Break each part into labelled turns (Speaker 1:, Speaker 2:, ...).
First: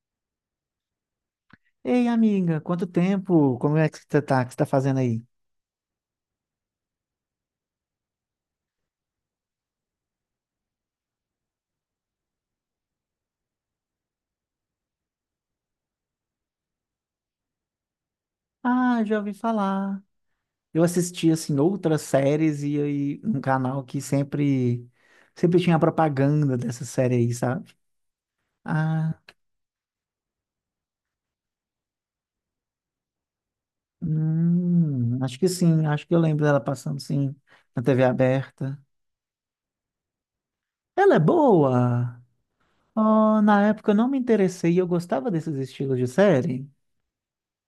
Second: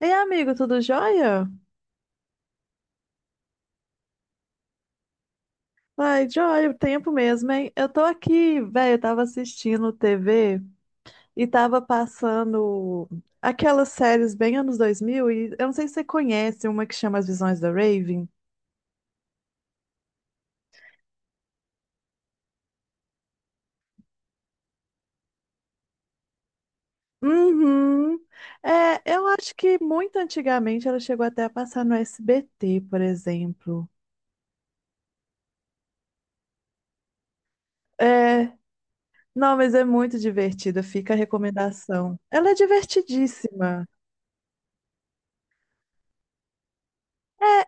Speaker 1: Ei, amigo, tudo jóia?
Speaker 2: Ei, amiga, quanto tempo? Como é que você tá? O que você tá fazendo aí?
Speaker 1: Ai, jóia, o tempo mesmo, hein? Eu tô aqui, velho, eu tava assistindo TV e tava passando aquelas séries bem anos 2000 e eu não sei se você conhece uma que chama As Visões da Raven.
Speaker 2: Ah, já ouvi falar. Eu assisti, assim, outras séries e aí um canal que sempre tinha propaganda dessa série aí, sabe?
Speaker 1: Uhum. É,
Speaker 2: Ah,
Speaker 1: eu acho que muito antigamente ela chegou até a passar no SBT, por exemplo.
Speaker 2: acho que sim. Acho que eu lembro dela passando, sim, na TV
Speaker 1: É,
Speaker 2: aberta.
Speaker 1: não, mas é muito divertida, fica
Speaker 2: Ela
Speaker 1: a
Speaker 2: é
Speaker 1: recomendação.
Speaker 2: boa!
Speaker 1: Ela é
Speaker 2: Oh, na
Speaker 1: divertidíssima.
Speaker 2: época eu não me interessei, eu gostava desses estilos de série.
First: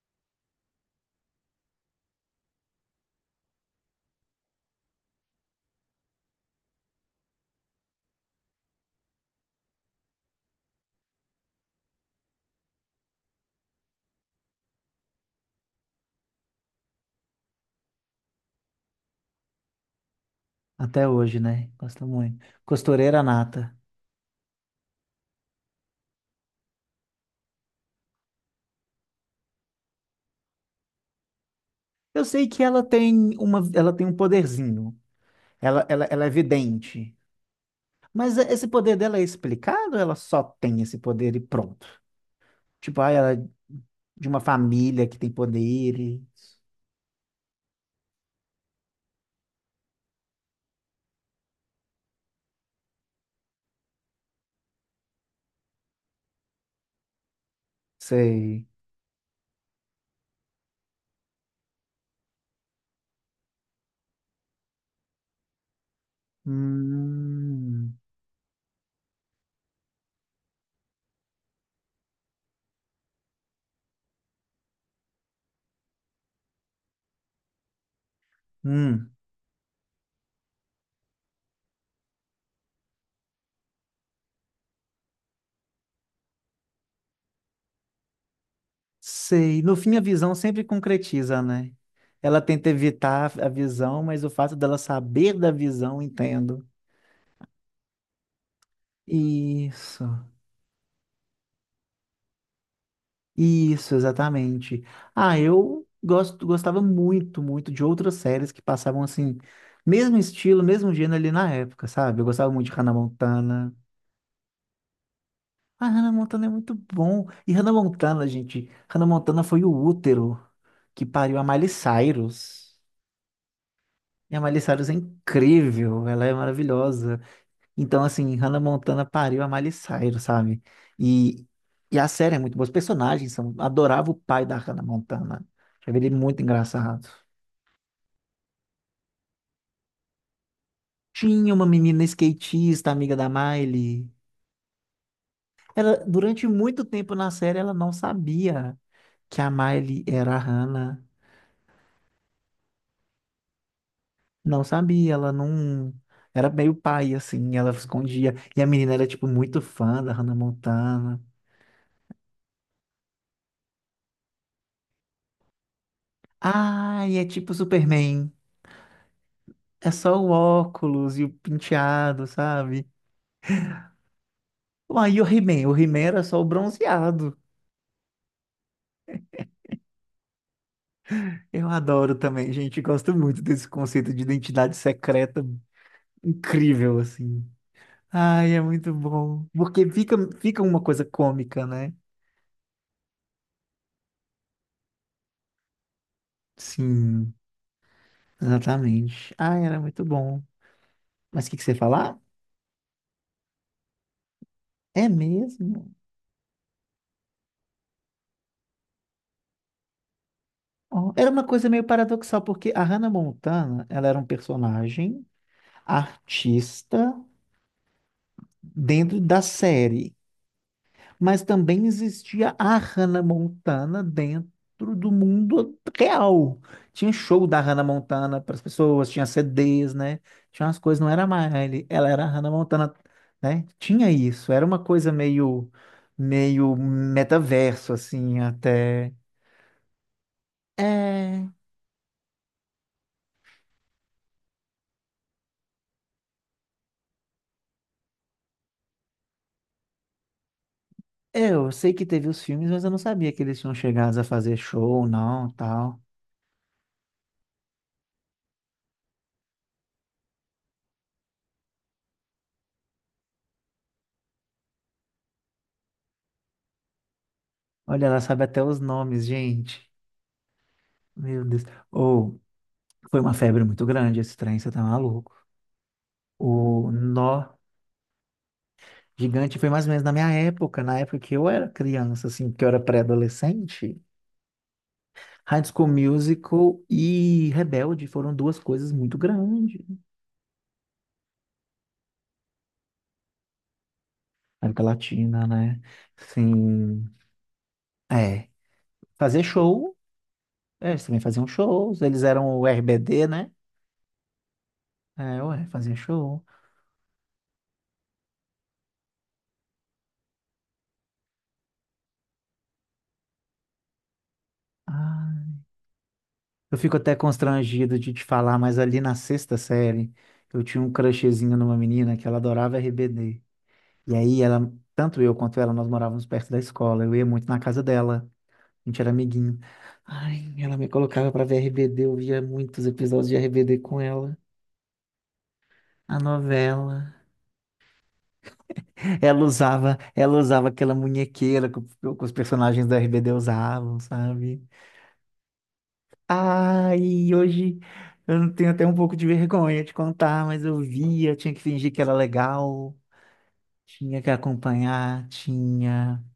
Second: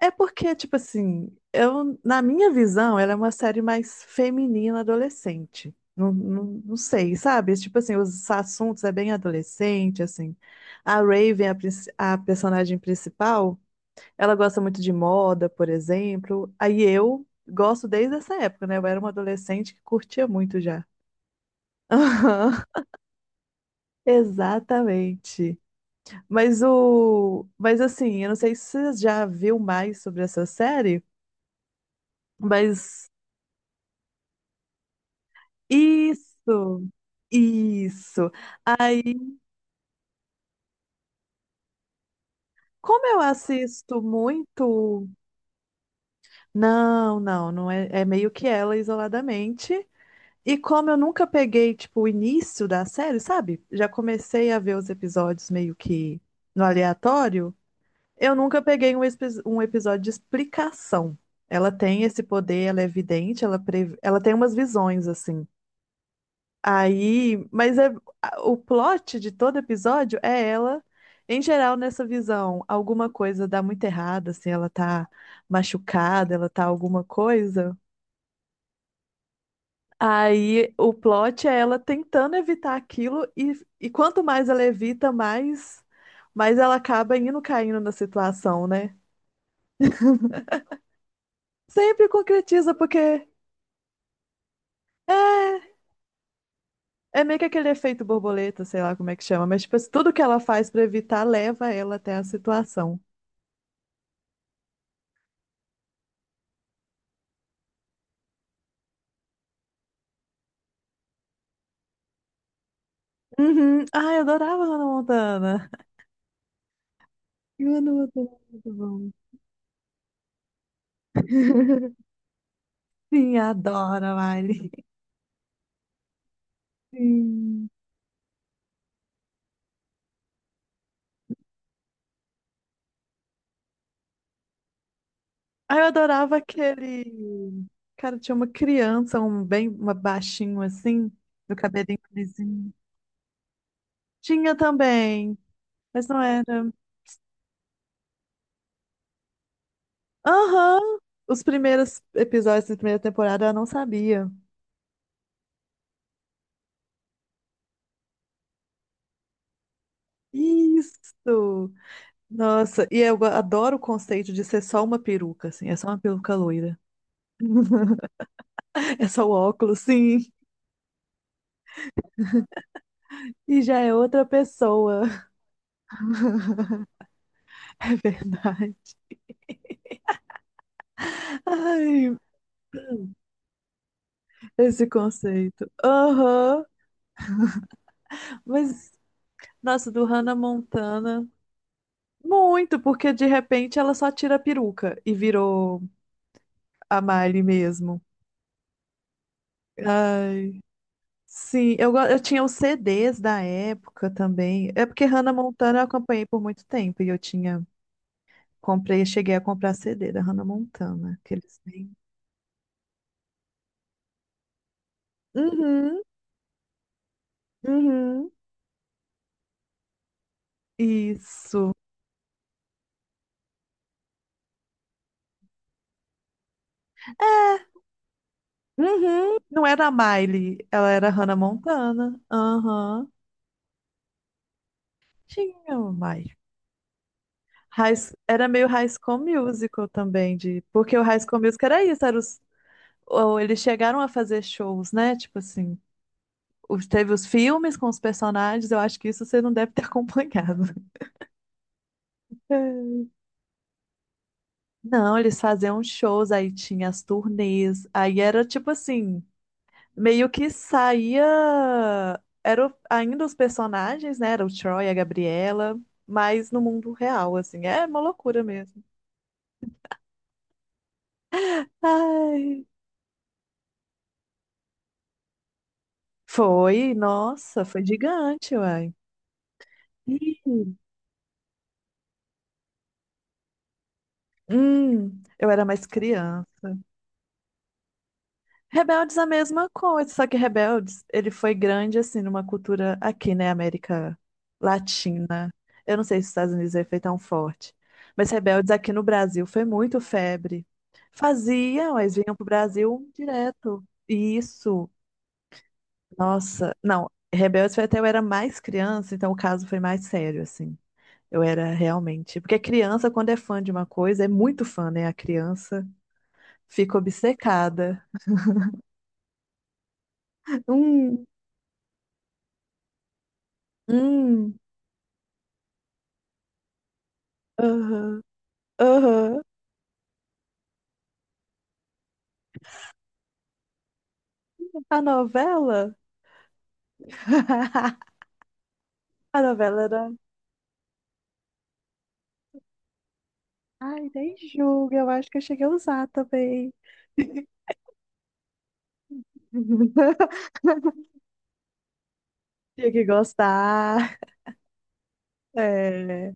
Speaker 1: É, é porque, tipo assim, eu, na minha visão, ela é uma série mais feminina adolescente. Não, não, não sei, sabe? Tipo assim, os assuntos é bem adolescente, assim. A Raven, a personagem principal, ela gosta muito de moda, por exemplo. Aí eu gosto desde essa época, né? Eu era uma adolescente que curtia muito já.
Speaker 2: Até hoje, né? Gosto muito.
Speaker 1: Aham,
Speaker 2: Costureira nata.
Speaker 1: Exatamente. Mas assim, eu não sei se você já viu mais sobre essa série.
Speaker 2: Eu sei que ela
Speaker 1: Mas
Speaker 2: tem uma, ela tem um poderzinho. Ela é
Speaker 1: Isso,
Speaker 2: vidente.
Speaker 1: isso.
Speaker 2: Mas é, esse poder dela é
Speaker 1: Aí,
Speaker 2: explicado? Ou ela só tem esse poder e pronto. Tipo,
Speaker 1: como
Speaker 2: ah,
Speaker 1: eu
Speaker 2: ela é
Speaker 1: assisto
Speaker 2: de uma família
Speaker 1: muito.
Speaker 2: que tem poderes.
Speaker 1: Não, não, não é, é meio que ela isoladamente. E como eu nunca peguei, tipo, o início da série, sabe? Já comecei a ver os episódios meio que no aleatório. Eu nunca
Speaker 2: Sei.
Speaker 1: peguei um episódio de explicação. Ela tem esse poder, ela é vidente, ela tem umas visões, assim. Aí, mas é,
Speaker 2: Hum,
Speaker 1: o plot de todo episódio é ela, em geral, nessa visão. Alguma coisa dá muito errado, assim, ela tá machucada, ela tá alguma coisa.
Speaker 2: hum,
Speaker 1: Aí o plot é ela tentando evitar aquilo, e quanto mais ela evita, mais ela acaba indo caindo na situação, né?
Speaker 2: sei. No fim, a visão sempre concretiza, né?
Speaker 1: Sempre
Speaker 2: Ela tenta
Speaker 1: concretiza, porque
Speaker 2: evitar a visão, mas o fato dela saber da
Speaker 1: é,
Speaker 2: visão, entendo.
Speaker 1: é meio que aquele efeito borboleta, sei lá como é que chama, mas tipo,
Speaker 2: Isso.
Speaker 1: tudo que ela faz pra evitar leva ela até a situação.
Speaker 2: Isso, exatamente. Ah, eu gosto, gostava muito de outras séries que passavam assim, mesmo estilo, mesmo gênero ali na época, sabe? Eu gostava muito de Hannah Montana.
Speaker 1: Uhum. Ai, eu adorava Hannah Montana.
Speaker 2: Ah, Hannah Montana é muito bom. E
Speaker 1: E
Speaker 2: Hannah
Speaker 1: Hannah
Speaker 2: Montana,
Speaker 1: Montana é
Speaker 2: gente,
Speaker 1: muito
Speaker 2: Hannah
Speaker 1: bom.
Speaker 2: Montana foi o útero que pariu a Miley Cyrus.
Speaker 1: Sim, adoro,
Speaker 2: E a Miley
Speaker 1: Miley.
Speaker 2: Cyrus é incrível, ela é maravilhosa.
Speaker 1: Sim.
Speaker 2: Então, assim, Hannah Montana pariu a Miley Cyrus, sabe? E, e a série é muito boa. Os personagens são... Adorava o pai da Hannah Montana.
Speaker 1: Ai, eu
Speaker 2: Achava ele
Speaker 1: adorava
Speaker 2: muito engraçado.
Speaker 1: aquele. Cara, tinha uma criança, um bem uma baixinho assim,
Speaker 2: Tinha
Speaker 1: do
Speaker 2: uma
Speaker 1: cabelinho
Speaker 2: menina
Speaker 1: lisinho.
Speaker 2: skatista, amiga da Miley.
Speaker 1: Tinha também,
Speaker 2: Ela,
Speaker 1: mas não
Speaker 2: durante
Speaker 1: era.
Speaker 2: muito tempo na série, ela não sabia que a Miley era a
Speaker 1: Aham!
Speaker 2: Hannah.
Speaker 1: Os primeiros episódios da primeira temporada eu não sabia.
Speaker 2: Não sabia, ela não... Era meio pai, assim, ela escondia. E a menina era, tipo, muito fã da Hannah Montana.
Speaker 1: Isso! Nossa, e eu adoro o conceito de ser só uma peruca, assim, é só uma peruca loira.
Speaker 2: Ai, é tipo Superman.
Speaker 1: É só o óculos,
Speaker 2: É só o
Speaker 1: sim.
Speaker 2: óculos e o penteado, sabe?
Speaker 1: E já é outra pessoa.
Speaker 2: Uai, e o He-Man? O He-Man era só o bronzeado.
Speaker 1: É verdade.
Speaker 2: Eu adoro
Speaker 1: Ai,
Speaker 2: também, gente. Gosto muito desse conceito de identidade
Speaker 1: esse
Speaker 2: secreta
Speaker 1: conceito. Aham.
Speaker 2: incrível, assim. Ai, é muito
Speaker 1: Mas,
Speaker 2: bom. Porque
Speaker 1: nossa, do
Speaker 2: fica,
Speaker 1: Hannah
Speaker 2: fica uma coisa
Speaker 1: Montana.
Speaker 2: cômica, né?
Speaker 1: Muito, porque de repente ela só tira a peruca e virou a
Speaker 2: Sim,
Speaker 1: Miley mesmo.
Speaker 2: exatamente. Ai, era muito bom.
Speaker 1: Ai,
Speaker 2: Mas o que que você
Speaker 1: sim,
Speaker 2: ia
Speaker 1: eu, go-
Speaker 2: falar?
Speaker 1: eu tinha os CDs da época também. É porque
Speaker 2: É
Speaker 1: Hannah Montana eu
Speaker 2: mesmo?
Speaker 1: acompanhei por muito tempo e eu tinha, comprei, cheguei a comprar CD da Hannah
Speaker 2: Ó,
Speaker 1: Montana,
Speaker 2: era
Speaker 1: que
Speaker 2: uma
Speaker 1: eles
Speaker 2: coisa meio
Speaker 1: têm.
Speaker 2: paradoxal, porque a Hannah Montana, ela era um personagem
Speaker 1: Uhum,
Speaker 2: artista
Speaker 1: uhum.
Speaker 2: dentro da série, mas
Speaker 1: Isso.
Speaker 2: também existia a Hannah Montana dentro do mundo real. Tinha show da Hannah Montana para as pessoas, tinha
Speaker 1: Uhum. Não era a
Speaker 2: CDs, né? Tinha
Speaker 1: Miley,
Speaker 2: umas
Speaker 1: ela
Speaker 2: coisas, não
Speaker 1: era a
Speaker 2: era a
Speaker 1: Hannah
Speaker 2: Miley, ela
Speaker 1: Montana.
Speaker 2: era a Hannah Montana,
Speaker 1: Aham.
Speaker 2: né? Tinha isso, era uma coisa meio,
Speaker 1: Tinha uma Miley.
Speaker 2: meio metaverso, assim,
Speaker 1: Era meio High
Speaker 2: até.
Speaker 1: School Musical também, de, porque o High School
Speaker 2: É,
Speaker 1: Musical era isso, era os, ou eles chegaram a fazer shows, né? Tipo assim, teve os filmes com os personagens, eu acho que isso você não deve ter acompanhado.
Speaker 2: eu sei que teve os filmes, mas eu não
Speaker 1: É.
Speaker 2: sabia que eles tinham chegado a fazer show,
Speaker 1: Não, eles
Speaker 2: não,
Speaker 1: faziam
Speaker 2: tal.
Speaker 1: shows, aí tinha as turnês, aí era tipo assim, meio que saía. Eram ainda os personagens, né? Era o Troy, a Gabriela, mas no mundo real, assim. É uma
Speaker 2: Olha, ela
Speaker 1: loucura
Speaker 2: sabe até os
Speaker 1: mesmo.
Speaker 2: nomes, gente. Meu Deus. Ou
Speaker 1: Ai,
Speaker 2: foi uma febre muito grande esse trem, você tá maluco. O
Speaker 1: foi,
Speaker 2: nó
Speaker 1: nossa, foi gigante, uai.
Speaker 2: gigante foi mais ou menos na minha
Speaker 1: Ih,
Speaker 2: época, na época que eu era criança, assim, que eu era pré-adolescente.
Speaker 1: Eu
Speaker 2: High
Speaker 1: era
Speaker 2: School
Speaker 1: mais criança.
Speaker 2: Musical e Rebelde foram duas coisas muito
Speaker 1: Rebeldes é a mesma
Speaker 2: grandes na
Speaker 1: coisa, só que Rebeldes, ele foi grande, assim, numa cultura aqui, né, América
Speaker 2: América Latina,
Speaker 1: Latina.
Speaker 2: né?
Speaker 1: Eu não sei se os Estados Unidos é
Speaker 2: Assim,
Speaker 1: feito tão forte, mas
Speaker 2: é.
Speaker 1: Rebeldes aqui no
Speaker 2: Fazer
Speaker 1: Brasil foi
Speaker 2: show,
Speaker 1: muito febre.
Speaker 2: é, eles também faziam
Speaker 1: Faziam,
Speaker 2: shows,
Speaker 1: eles
Speaker 2: eles
Speaker 1: vinham pro
Speaker 2: eram o
Speaker 1: Brasil
Speaker 2: RBD, né?
Speaker 1: direto. E isso,
Speaker 2: É, ué, fazer show.
Speaker 1: nossa, não, Rebeldes foi até eu era mais criança, então o caso foi mais sério, assim. Eu era realmente, porque criança, quando é fã de uma coisa, é muito fã, né? A
Speaker 2: Ah,
Speaker 1: criança
Speaker 2: eu fico
Speaker 1: fica
Speaker 2: até constrangido
Speaker 1: obcecada.
Speaker 2: de te falar, mas ali na sexta série, eu tinha um
Speaker 1: Hum,
Speaker 2: crushzinho numa menina que ela adorava RBD. E aí
Speaker 1: hum.
Speaker 2: ela, tanto eu quanto ela, nós morávamos perto da escola. Eu ia muito na casa
Speaker 1: Aham,
Speaker 2: dela. A gente era
Speaker 1: aham.
Speaker 2: amiguinho. Ai, ela me colocava pra ver RBD, eu via muitos episódios de RBD com ela.
Speaker 1: A novela?
Speaker 2: A novela.
Speaker 1: A
Speaker 2: Ela
Speaker 1: novela
Speaker 2: usava,
Speaker 1: era.
Speaker 2: ela usava aquela munhequeira que, o- que os personagens da RBD usavam,
Speaker 1: Ai, nem
Speaker 2: sabe?
Speaker 1: julga, eu acho que eu cheguei a usar também.
Speaker 2: Ai, hoje eu não tenho até um pouco de vergonha de contar, mas eu via, tinha que fingir que era
Speaker 1: Tinha
Speaker 2: legal,
Speaker 1: que gostar.
Speaker 2: tinha que acompanhar, tinha.
Speaker 1: É.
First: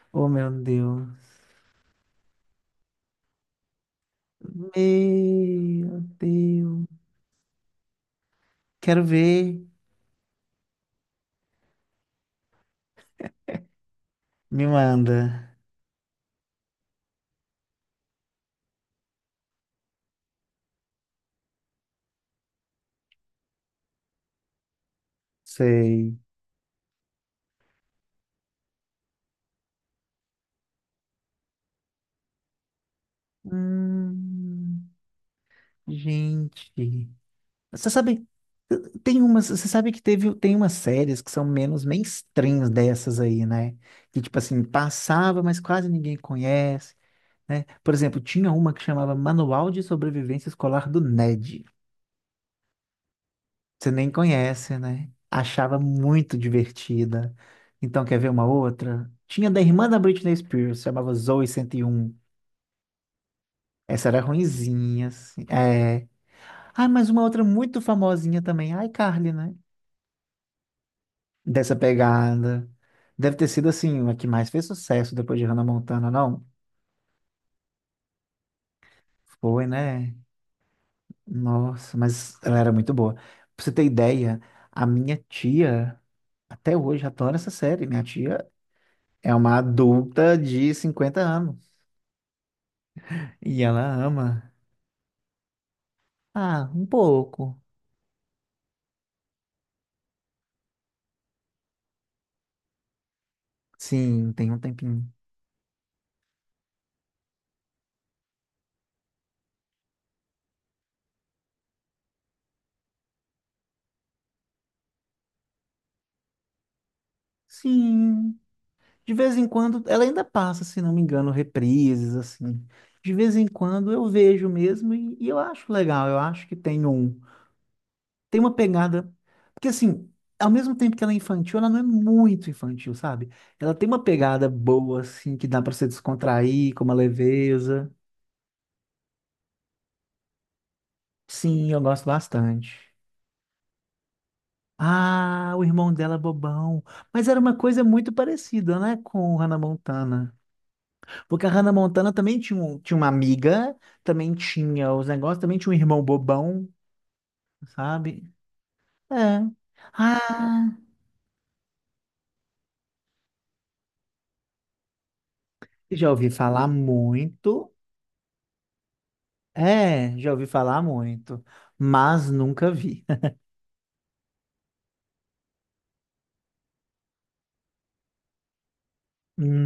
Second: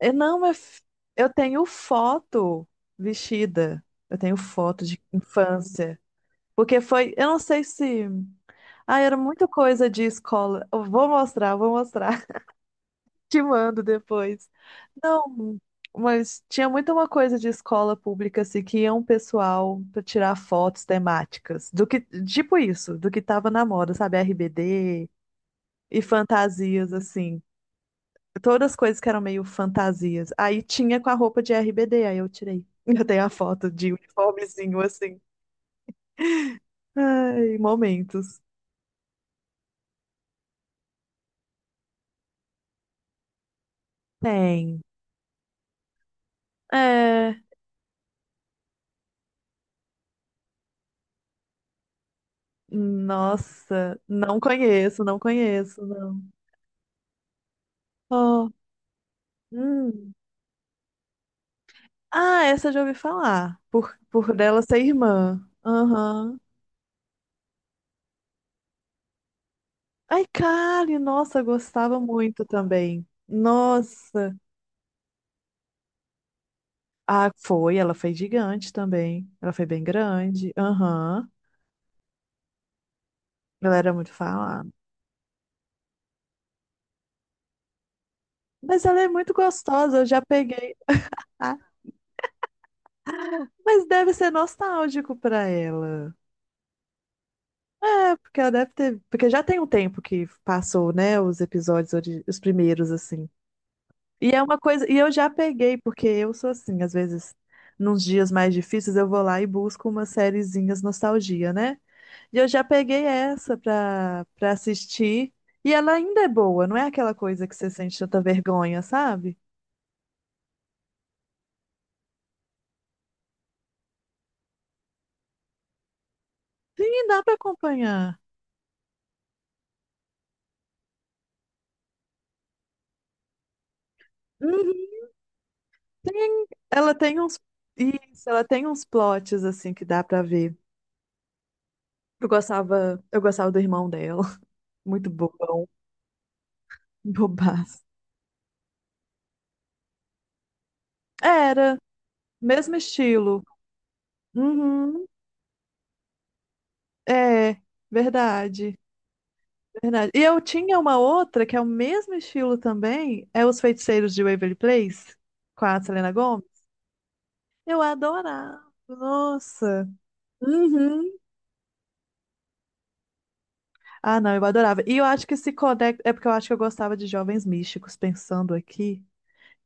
Speaker 1: Eu
Speaker 2: Oh,
Speaker 1: não,
Speaker 2: meu
Speaker 1: mas
Speaker 2: Deus.
Speaker 1: eu tenho foto vestida. Eu tenho foto de infância.
Speaker 2: Meu
Speaker 1: Porque
Speaker 2: Deus.
Speaker 1: foi, eu não sei se. Ah,
Speaker 2: Quero
Speaker 1: era muita
Speaker 2: ver.
Speaker 1: coisa de escola. Eu vou mostrar, eu vou mostrar. Te mando depois.
Speaker 2: Me manda.
Speaker 1: Não, mas tinha muito uma coisa de escola pública assim que ia um pessoal para tirar fotos temáticas, do que tipo isso, do que tava na moda, sabe, RBD e
Speaker 2: Sei.
Speaker 1: fantasias assim, todas as coisas que eram meio fantasias. Aí tinha com a roupa de RBD, aí eu tirei. Eu tenho a foto de uniformezinho
Speaker 2: Hum,
Speaker 1: assim.
Speaker 2: gente.
Speaker 1: Ai,
Speaker 2: Você sabe,
Speaker 1: momentos.
Speaker 2: tem umas, você sabe que teve, tem umas séries que são menos mainstreams dessas aí, né? Que tipo assim,
Speaker 1: Tem.
Speaker 2: passava, mas quase ninguém conhece,
Speaker 1: É,
Speaker 2: né? Por exemplo, tinha uma que chamava Manual de Sobrevivência Escolar do Ned. Você
Speaker 1: nossa,
Speaker 2: nem
Speaker 1: não
Speaker 2: conhece,
Speaker 1: conheço,
Speaker 2: né?
Speaker 1: não
Speaker 2: Achava
Speaker 1: conheço, não.
Speaker 2: muito divertida. Então, quer ver uma
Speaker 1: Oh,
Speaker 2: outra? Tinha da irmã da
Speaker 1: hum.
Speaker 2: Britney Spears, chamava Zoe 101.
Speaker 1: Ah, essa eu já ouvi falar. Por,
Speaker 2: Essa era
Speaker 1: por dela ser
Speaker 2: ruinzinha,
Speaker 1: irmã.
Speaker 2: assim. É.
Speaker 1: Aham.
Speaker 2: Ah, mas uma outra muito famosinha também, a iCarly, né?
Speaker 1: Ai, Kali, nossa,
Speaker 2: Dessa
Speaker 1: gostava muito
Speaker 2: pegada.
Speaker 1: também.
Speaker 2: Deve ter sido, assim, a que
Speaker 1: Nossa.
Speaker 2: mais fez sucesso depois de Hannah Montana, não?
Speaker 1: Ah, foi, ela foi gigante também. Ela foi
Speaker 2: Foi,
Speaker 1: bem
Speaker 2: né?
Speaker 1: grande. Aham.
Speaker 2: Nossa, mas ela era muito boa. Pra você
Speaker 1: Ela
Speaker 2: ter
Speaker 1: era muito
Speaker 2: ideia,
Speaker 1: falada.
Speaker 2: a minha tia, até hoje, adora essa série. Minha tia
Speaker 1: Mas ela é muito
Speaker 2: é uma
Speaker 1: gostosa, eu já
Speaker 2: adulta de
Speaker 1: peguei.
Speaker 2: 50 anos.
Speaker 1: Ah,
Speaker 2: E
Speaker 1: mas
Speaker 2: ela
Speaker 1: deve ser
Speaker 2: ama.
Speaker 1: nostálgico pra ela.
Speaker 2: Ah, um pouco.
Speaker 1: É, porque ela deve ter. Porque já tem um tempo que passou, né? Os episódios, os primeiros, assim.
Speaker 2: Sim,
Speaker 1: E é
Speaker 2: tem um
Speaker 1: uma coisa, e
Speaker 2: tempinho.
Speaker 1: eu já peguei, porque eu sou assim, às vezes, nos dias mais difíceis, eu vou lá e busco umas sériezinhas nostalgia, né? E eu já peguei essa pra, assistir, e ela ainda é boa, não é aquela coisa que você sente tanta
Speaker 2: Sim.
Speaker 1: vergonha,
Speaker 2: De vez
Speaker 1: sabe?
Speaker 2: em quando, ela ainda passa, se não me engano, reprises, assim. De vez em quando eu vejo mesmo e eu acho legal. Eu acho que tem
Speaker 1: Sim,
Speaker 2: um.
Speaker 1: dá pra acompanhar.
Speaker 2: Tem uma pegada. Porque, assim, ao mesmo tempo que ela é infantil, ela não é muito infantil, sabe? Ela tem uma pegada
Speaker 1: Uhum.
Speaker 2: boa, assim, que dá pra se
Speaker 1: Tem,
Speaker 2: descontrair, com uma
Speaker 1: ela tem uns,
Speaker 2: leveza.
Speaker 1: isso, ela tem uns plots, assim, que dá pra ver.
Speaker 2: Sim, eu gosto
Speaker 1: Eu
Speaker 2: bastante.
Speaker 1: gostava, eu gostava do irmão dela, muito
Speaker 2: Ah, o
Speaker 1: bobão,
Speaker 2: irmão dela é bobão. Mas era uma
Speaker 1: bobaço.
Speaker 2: coisa muito parecida, né, com Hannah Montana. Porque a Hannah
Speaker 1: Era,
Speaker 2: Montana também tinha,
Speaker 1: mesmo
Speaker 2: um- tinha uma
Speaker 1: estilo.
Speaker 2: amiga, também tinha
Speaker 1: Uhum.
Speaker 2: os negócios, também tinha um irmão bobão,
Speaker 1: É,
Speaker 2: sabe?
Speaker 1: verdade,
Speaker 2: É.
Speaker 1: verdade. E eu
Speaker 2: Ah,
Speaker 1: tinha uma outra que é o mesmo estilo também, é Os Feiticeiros de Waverly Place, com a
Speaker 2: já
Speaker 1: Selena
Speaker 2: ouvi
Speaker 1: Gomez.
Speaker 2: falar muito.
Speaker 1: Eu adorava, nossa.
Speaker 2: É, já ouvi falar
Speaker 1: Uhum.
Speaker 2: muito, mas nunca vi.
Speaker 1: Ah, não, eu adorava. E eu acho que se conecta, é porque eu acho que eu gostava de jovens místicos, pensando aqui.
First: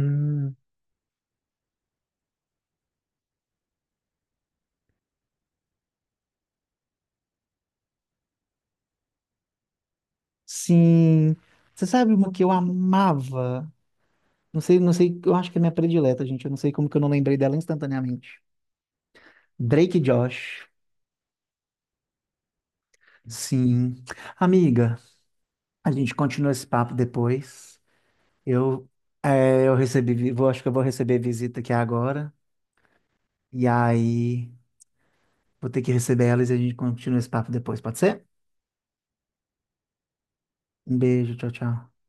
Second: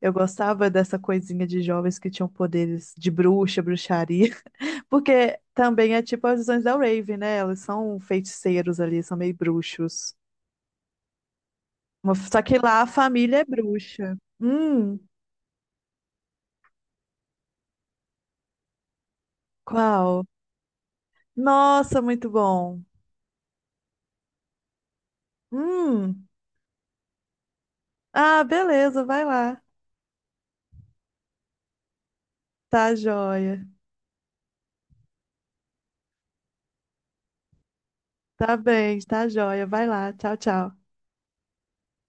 Speaker 1: Eu gostava dessa coisinha de jovens que tinham poderes de bruxa, bruxaria, porque também é tipo as visões da Raven, né? Elas são feiticeiros ali, são meio bruxos.
Speaker 2: sim. Você sabe uma
Speaker 1: Só
Speaker 2: que eu
Speaker 1: que lá a família é
Speaker 2: amava?
Speaker 1: bruxa.
Speaker 2: Não sei, não sei, eu acho que é minha predileta, gente. Eu não sei como que eu não lembrei dela instantaneamente. Drake
Speaker 1: Qual?
Speaker 2: Josh.
Speaker 1: Nossa, muito bom.
Speaker 2: Sim. Amiga, a gente
Speaker 1: Hum.
Speaker 2: continua esse papo depois.
Speaker 1: Ah,
Speaker 2: Eu,
Speaker 1: beleza, vai lá.
Speaker 2: é, eu recebi, vi- vou, acho que eu vou receber visita aqui agora.
Speaker 1: Tá joia.
Speaker 2: E aí, vou ter que receber elas e a gente continua esse papo depois, pode ser?
Speaker 1: Tá bem, tá joia. Vai lá. Tchau, tchau.
Speaker 2: Um beijo, tchau, tchau.